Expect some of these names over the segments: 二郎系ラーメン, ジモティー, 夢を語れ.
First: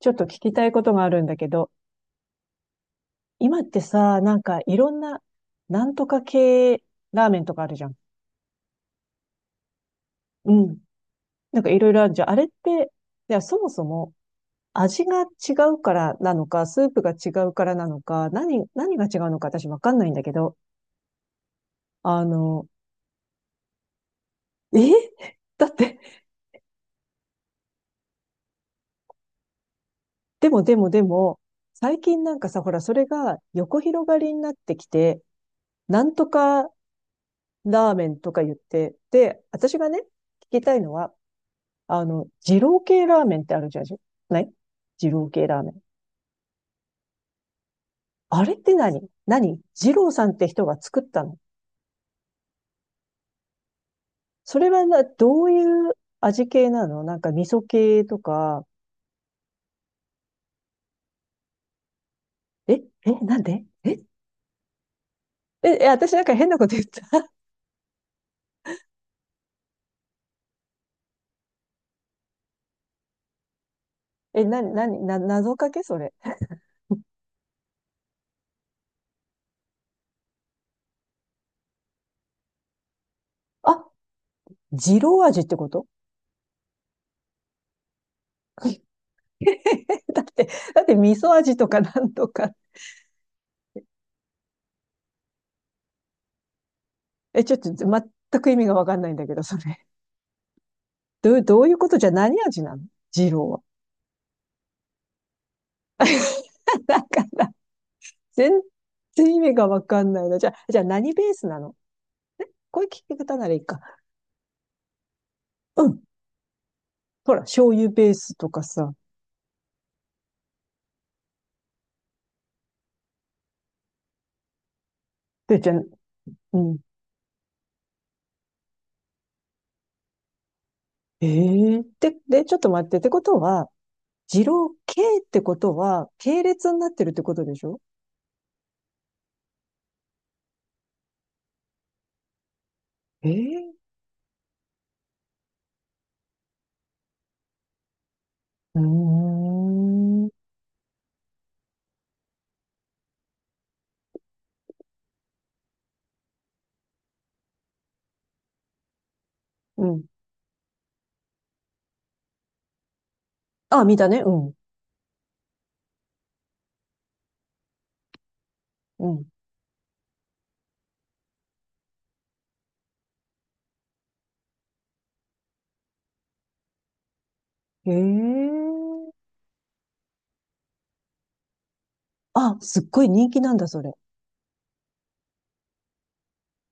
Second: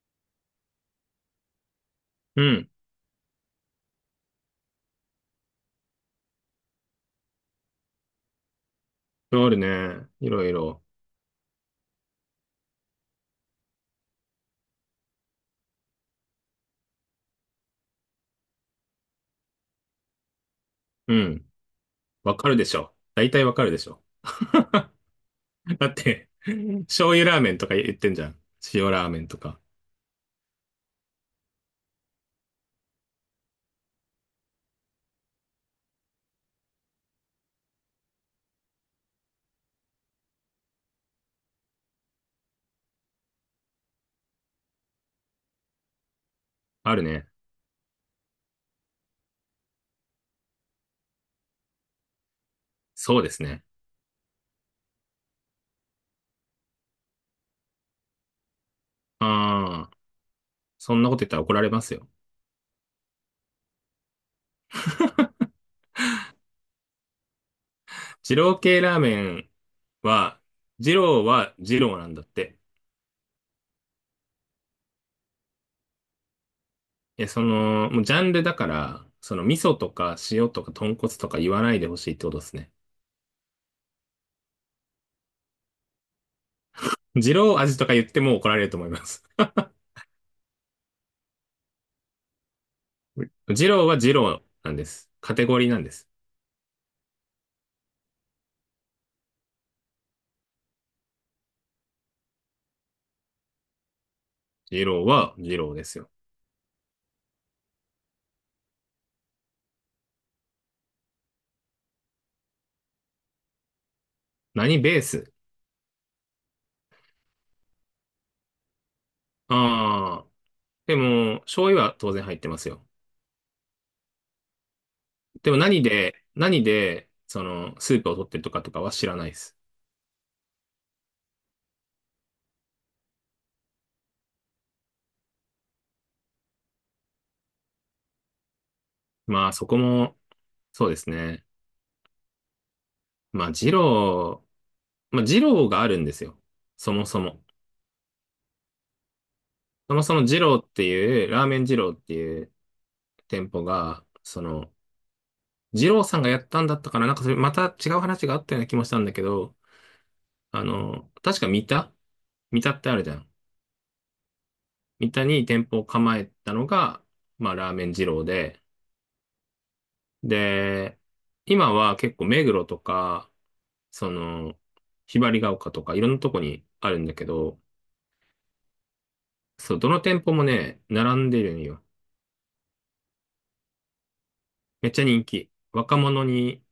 ちょっと聞きたいことがあるんだけど、うん。今ってさ、なんかいろんな、なんとか系ラーメンとかあるじゃん。あるね。いろいうん。ろ。なんかいろいろあるじゃん。あれって、いや、そもそも味が違うからなのか、スープが違うからなのか、何が違うのか私わかんないんだけど、うん。あわかるでの、しょ。大体わかるでしょ。え だっ だって、て、醤油ラーメンとか言ってんじゃん。塩ラーメンとか。でもでもでも、最近なんかさ、ほら、それが横広がりになってきて、なんとかラーメンとか言って、で、私がね、聞きたいのは、二郎系ラーメンってあるじゃん、ない？二郎系ラーメン。あるね。あれって何二郎さんって人が作ったの？そうですね。それはな、どういう味系なの？なんか味噌系とか？ああ、そんなこと言ったら怒られますよ。え、なんでえ、私なんか変なこと言った？二郎系ラーメンは、二郎は二郎なんだって。え、な、な、な、謎かけそれ？その、もうジャンルだから、その味噌とか塩とか豚骨とか言わないでほしいってことですね。あ、二郎味ってこと？ 二郎味とか言っても怒られると思います。だって、だって味噌味とかなんとか。二郎は二郎なんです。カテゴリーなんです。え、ちょっと全く意味がわかんないんだけど、それ。どういうことじゃ。何味なの？二郎は。二郎は二郎ですよ。なんか全然意味がわかんないな。じゃあ、何ベースなの？こういう聞き方ならいいか。何ベース？うん。ほら、醤油ベースとかさ。ああー。でも、醤油は当然入ってますよ。でもで、じゃあ、何で、う何ん。で、その、スープを取ってるとかとかは知らないです。ええーで、ちょっと待って。ってことは、二郎系ってことは、系列になってるってことでしょ？まあ、そこも、そうですね。えまあ、二え郎、まあ、二郎があるんですよ。そもそも。ーうーそもそもん。二郎っていう、ラーメン二郎っていう店舗が、その、二郎さんがやったんだったかな？なんかそれ、また違う話があったような気もしたんだけど、うん。あの、確か三田、三田ってあるじゃん。あ、見たね。うん。三田に店舗を構えたのが、まあ、ラーメン二郎で、うん。で、今は結構目黒とか、その、ひばりが丘とかいろんなとこにあるんだけど、へえ。そう、どの店舗もね、並んでるんよ。あ、すっごい人気なんだ、それ。めっちゃ人気。若者に、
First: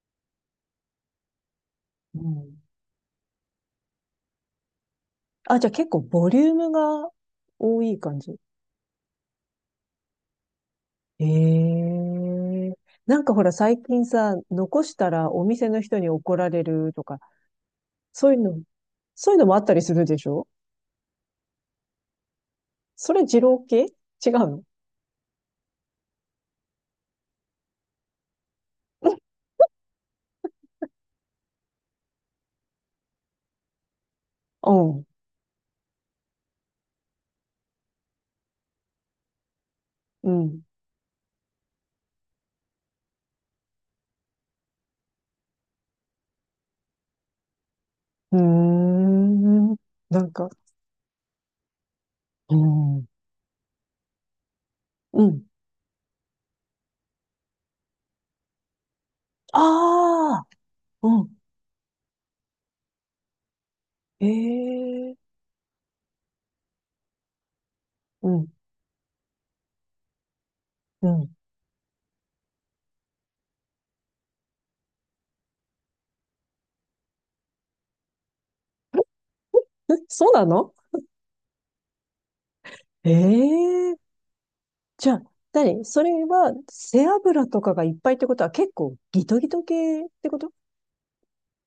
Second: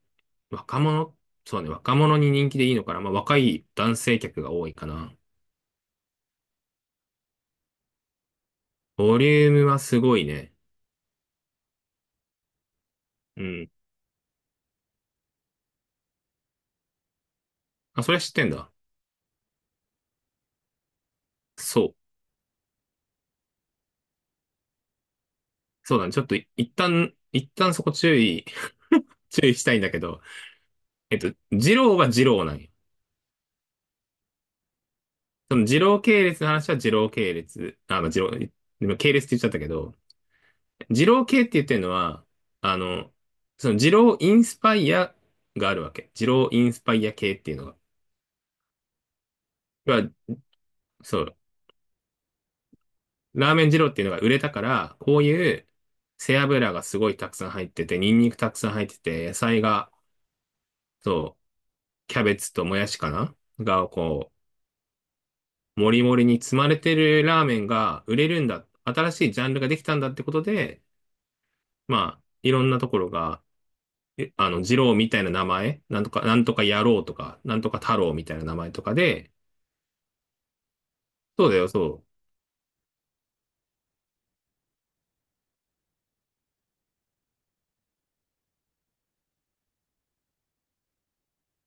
若者、そうね、若う者に人ん。気でいいのかな？まあ、若い男性客が多いかな。あ、じゃあ結構ボリュームが多い感じ。ボリュームはすごいね。ええなんかほうらん。最近さ、残したらお店の人に怒られるとか、あ、それはそ知っういうてんの、だ。そういうのもあったりするでしょ？そう。それ二郎系違うの？ そうだね。ちょっと、一旦そこ注意、注意したいんだけど、二郎は二郎なんよ。その二郎系列の話は二郎系列。あ、まあ、二郎、今系列って言っちゃったけど、うん、う二郎系って言ってるのは、あの、その二郎インスパイアがあるわけ。二郎インスパイア系っていうのが。ん。うーん。要は、なんか、そう、うん。ラーメン二郎っていうのが売れたから、こうういん。う背脂がすごいたくさん入ってて、ニンニクたくさん入ってて、野菜が、ああ、うん。そう、キャベツともやしかな、が、こええう、もりもりに積まれてるラーメンが売うれるん、んだ。新しいジャンルができたんだってことで、うん。まあ、いろんなところが、えあの、二郎みたいな名前、なんとか、なんとか野郎とか、なんとか太郎みたいな名前とかで、え、そうなの？そうだよ、そう。ええじゃあ、何？それは背脂とかがいっぱいってことは結構ギトギト系ってこと？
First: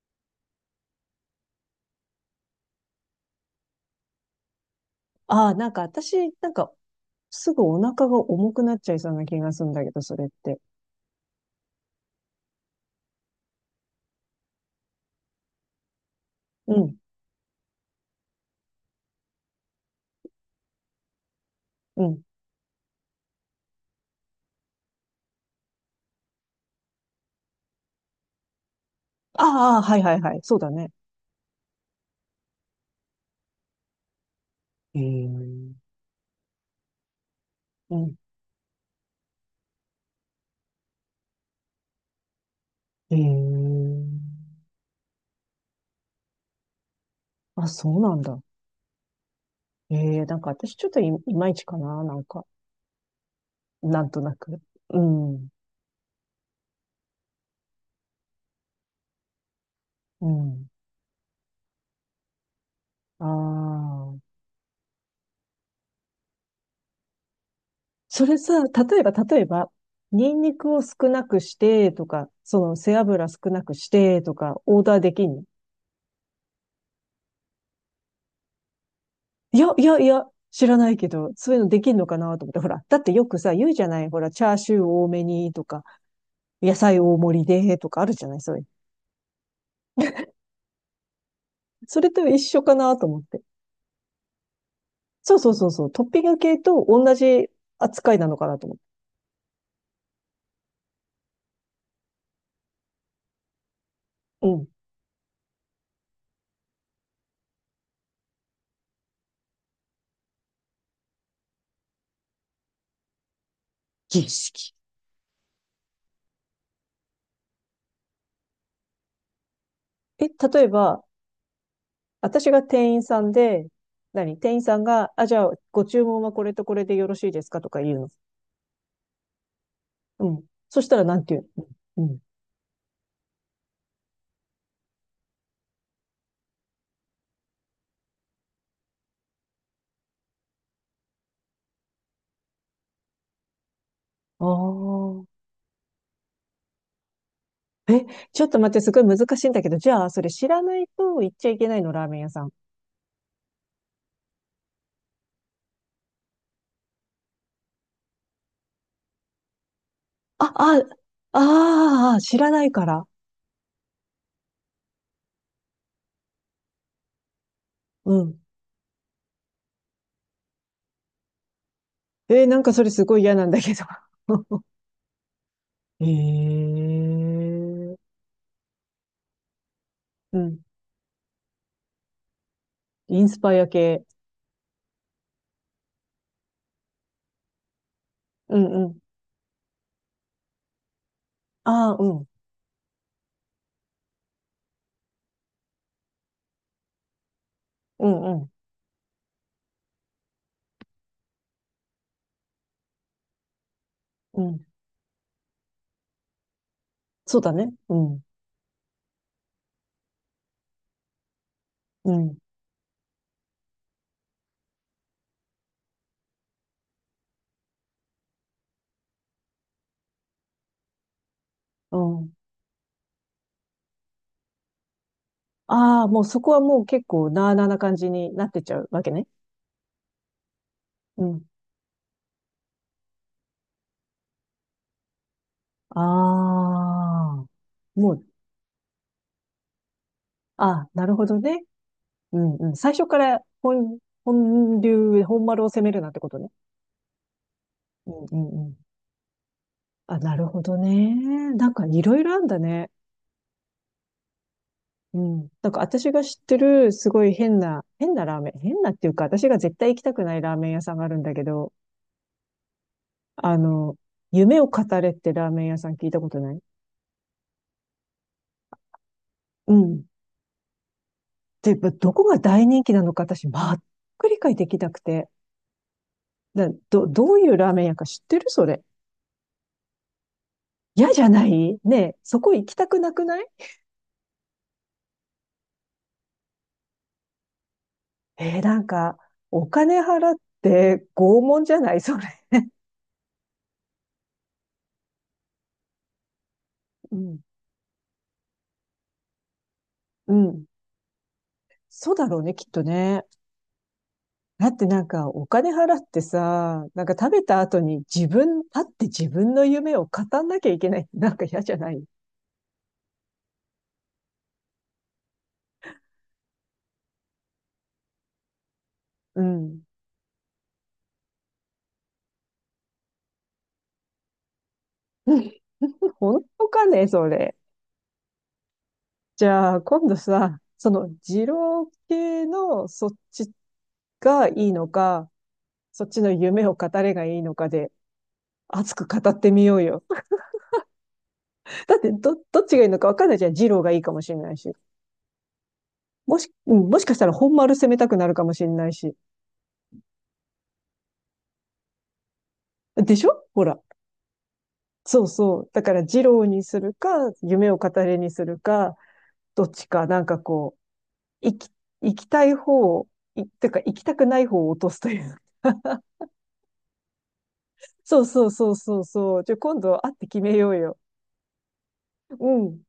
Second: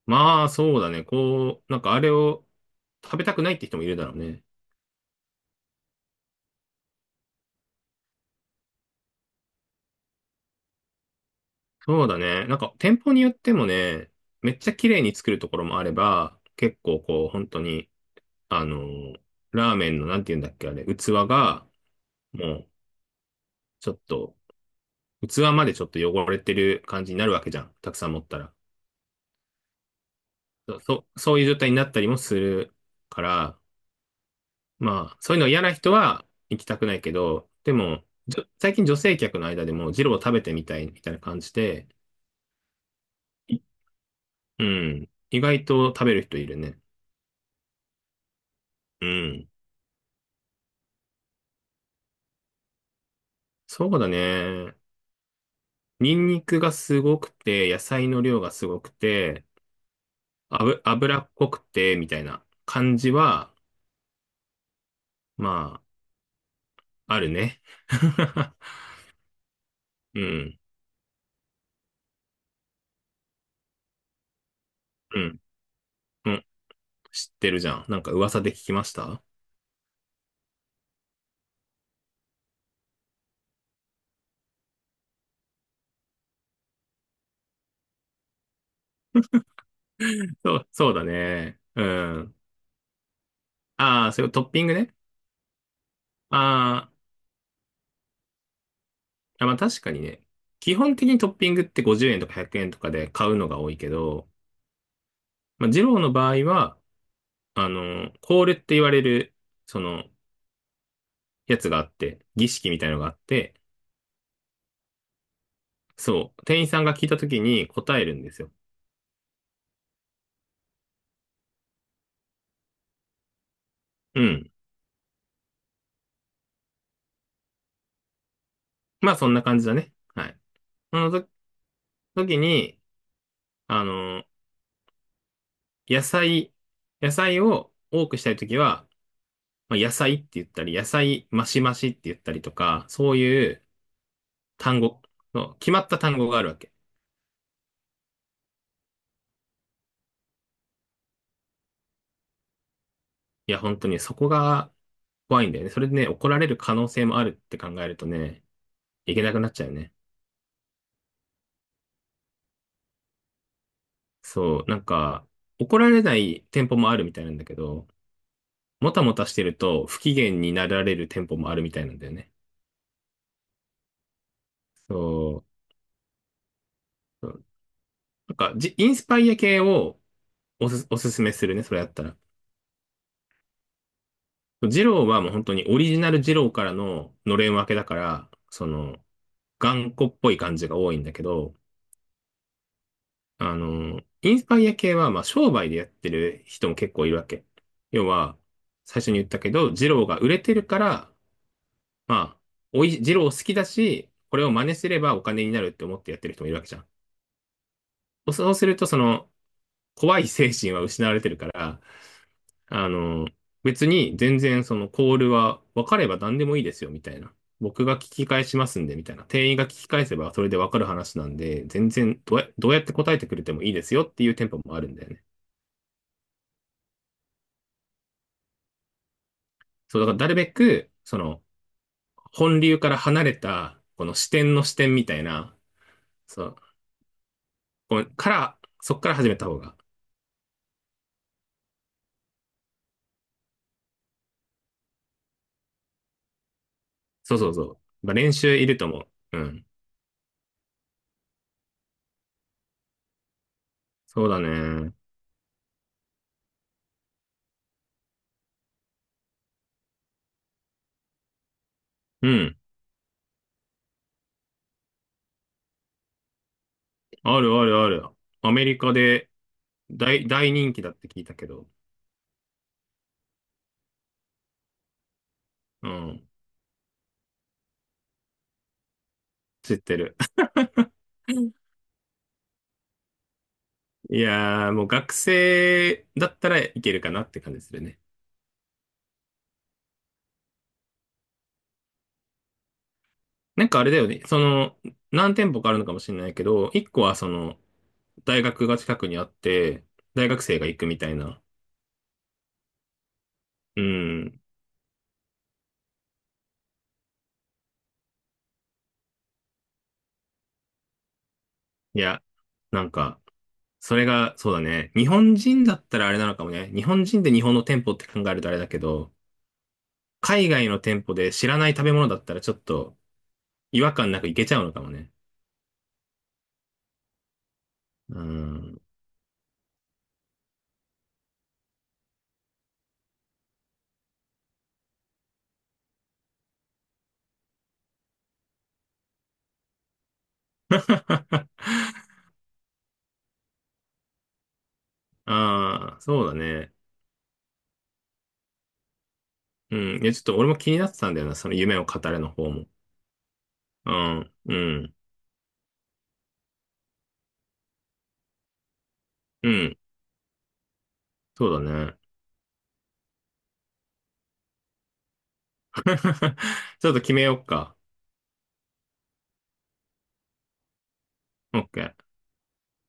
まあ、そうだね。こう、なんかあれを食べたくないって人もいるだろうね。ああ、なんか私、なんかすぐお腹が重くなっちゃいそうな気がするんだけど、それって。そうだね。なんか店舗によってもね、めっちゃ綺麗に作るところもあれば、結うん、構こう、本当に、あのーラーメンの、なんて言うんだっけ、あれ、器が、うん。もう、ちょっと、器までちょっと汚れてる感じになるわけじゃん。たくさん持ったら。ああ、はいはいはい。そうだそう、ね。そうそういう状態になったりもするから、えまあ、そういうの嫌ー、な人は行きたくないけど、でうも、ん。最近女性客の間でも、ジロー食べてみたいみたいな感じで、えいー、うん、意外と食べる人いるね。あ、そうなんだ。うん。えなんか私ちょっといまいちかな、なんか、そうなだんとなく。ね。うん、ニンニクがすごくて、野菜の量がすごくて、うん。脂っこくて、みたいな感じあは、あ。まあ、あるね。それ さ、例えば、うニンニん、クを少なくしてとか、その背脂少なくしてとか、オーダーでうきんん、の？うん。知ってるじゃん。なんか噂で聞きました。いや、いや、いや、知らないけど、そういうのできんのかなと思って、ほら、だってよくさ、言うじゃない、ほら、チャーシュー多めにとか、野菜大盛りでとかあるじゃない、そういう。そう、そうだね。うそれとん。一緒かなと思って。ああ、それをトッピングね。そうそうそうそう、トッピングあ系とー、同じ扱いなのかなと思って。あ、まあ確かにね。基本的にトッピングって50円とか100円とかで買うのが多いけど、うん。まあ、二郎の場合は、あの、コールって言われる、その、やつがあって、儀式みたいのがあって、儀式？そう、店員さんが聞いた時に答えるんですよ。え、例えば、私が店員さんで、うん。店員さんが、あ、じゃあ、ご注文はこれとこれでよろしいですかとか言うの。まあそんな感じだね。はうい。ん。そしそたら、のなんとて言うの？うん。時に、あの、野菜、野菜を多くしたい時は、まあ、野菜って言ったり、野菜マシマシって言ったりとか、そういうあ単語あ、の、決まった単語があるわけ。ちょっと待って、すごい難しいんだけど、じゃあ、それ知らないと行っちゃいけないの？ラーメン屋さん。いや、本当にそこが怖いんだよね。それでね、怒られる可能性もあるって考えるとね、いけなくなっちゃうよね。あ、あ、ああ、知らないから。そう、なんか、怒られない店舗もあるみたいなんだけど、うん。もたもたしてると不機嫌になられる店舗もあるみたいなんだよね。なんかそれすごい嫌なんだけど。そう、そう、ええなんか、インスパイア系をうん。おすすめするね、それやったら。インスパイア系。ジローはもう本当にオリジナルジローからののれん分けだから、うそんうの、ん。頑固っぽい感じが多いんだけど、ああ、うん。あの、インスパイア系は、まあ、商売でやってる人も結構いるわけ。要うんうは、ん。最初に言ったけど、ジローが売れてるから、まあ、おい、ジロー好きだし、こうれを真ん。似すればお金になるって思ってやってる人もいるわけじゃん。そうだね。うん。そうすると、その、怖い精神は失われてるから、うん。あの、別に全然そのコールは分かれば何でもいいですよ、みたいな。僕が聞き返しますんで、みたいな。店員が聞き返せばそれで分かる話なんで、全う然ん。どうやって答えてくれてもいいですよっていう店舗もあるんだよね。ああ、もうそこはもう結構なあなあな感じになってっちゃうわけね。そう、だからなるべく、そうの、ん。本流から離れた、この視点の視点みたいな、あそう、あ。こうもう、から、そっから始めた方が。ああ、なるほどね。うんうん。最初から本流、本丸を攻めるなんてことね。そうそうそう。うまあん練う習んいうん。ると思う。うん。あ、なるほどね。なんかいろいろあんだね。そうだね。うん。なんか私が知ってるすごい変な、変なラーメン、変なっていうか私が絶対行きたくないラーメン屋さんがあるんだけど、うん。あの、夢を語れってラーメン屋さん聞いたことない？あるあるある。アメリカでうん。大人気だって聞いたけど。で、どこが大人気なのか私全く理解できなくて。うん。どういうラーメン屋か知ってる？それ。知ってる。嫌じゃな いねえ、そこ行きたくなくない？いやー、もう学生だったらいけるかなって感じするね。なんか、お金払って拷問じゃない？それ。なんかあれだよね。その、何店舗かあるのかもしれないけど、一個うはそん。の、大学が近くにあって、大う学生ん。が行くみたいな。そうだろうね、きっとね。うん。だってなんか、お金払ってさ、なんか食べた後に立って自分の夢を語んなきゃいけない。なんか嫌じゃないい？や、なんか、それが、そうだね。日本人だったらあれなのかもね。日本人で日本の店舗って考えるとあれだけど、うん。海外の店舗で知らない食べ物だったらちょっと違和感なくいけちゃうのかもね。本当かね、それ。うん。じゃあ、今度さ、二郎系のそっちがいいのか、そっちの夢を語れがいいのかで、熱く語ってみようよ。だってどっちがいいのか分かんないじゃん。二郎がいいかもしれないし。ああ、そうだうね。ん、もしかしたら本丸攻めたくなるかもしれないし。うん。いや、ちょっと俺も気になってたんだよな、その夢を語れの方も。でしょ？ほら。うん、うん、そうそう。だから二郎にするか、夢を語れにするか、うどっん。ちか、なんかこう、そうだね。行きたい方を、てか行きたくない方を落とすという。ちょっと決めようか。そうそうそうそうそう。じゃあ今度会って決めようよ。OK。うん。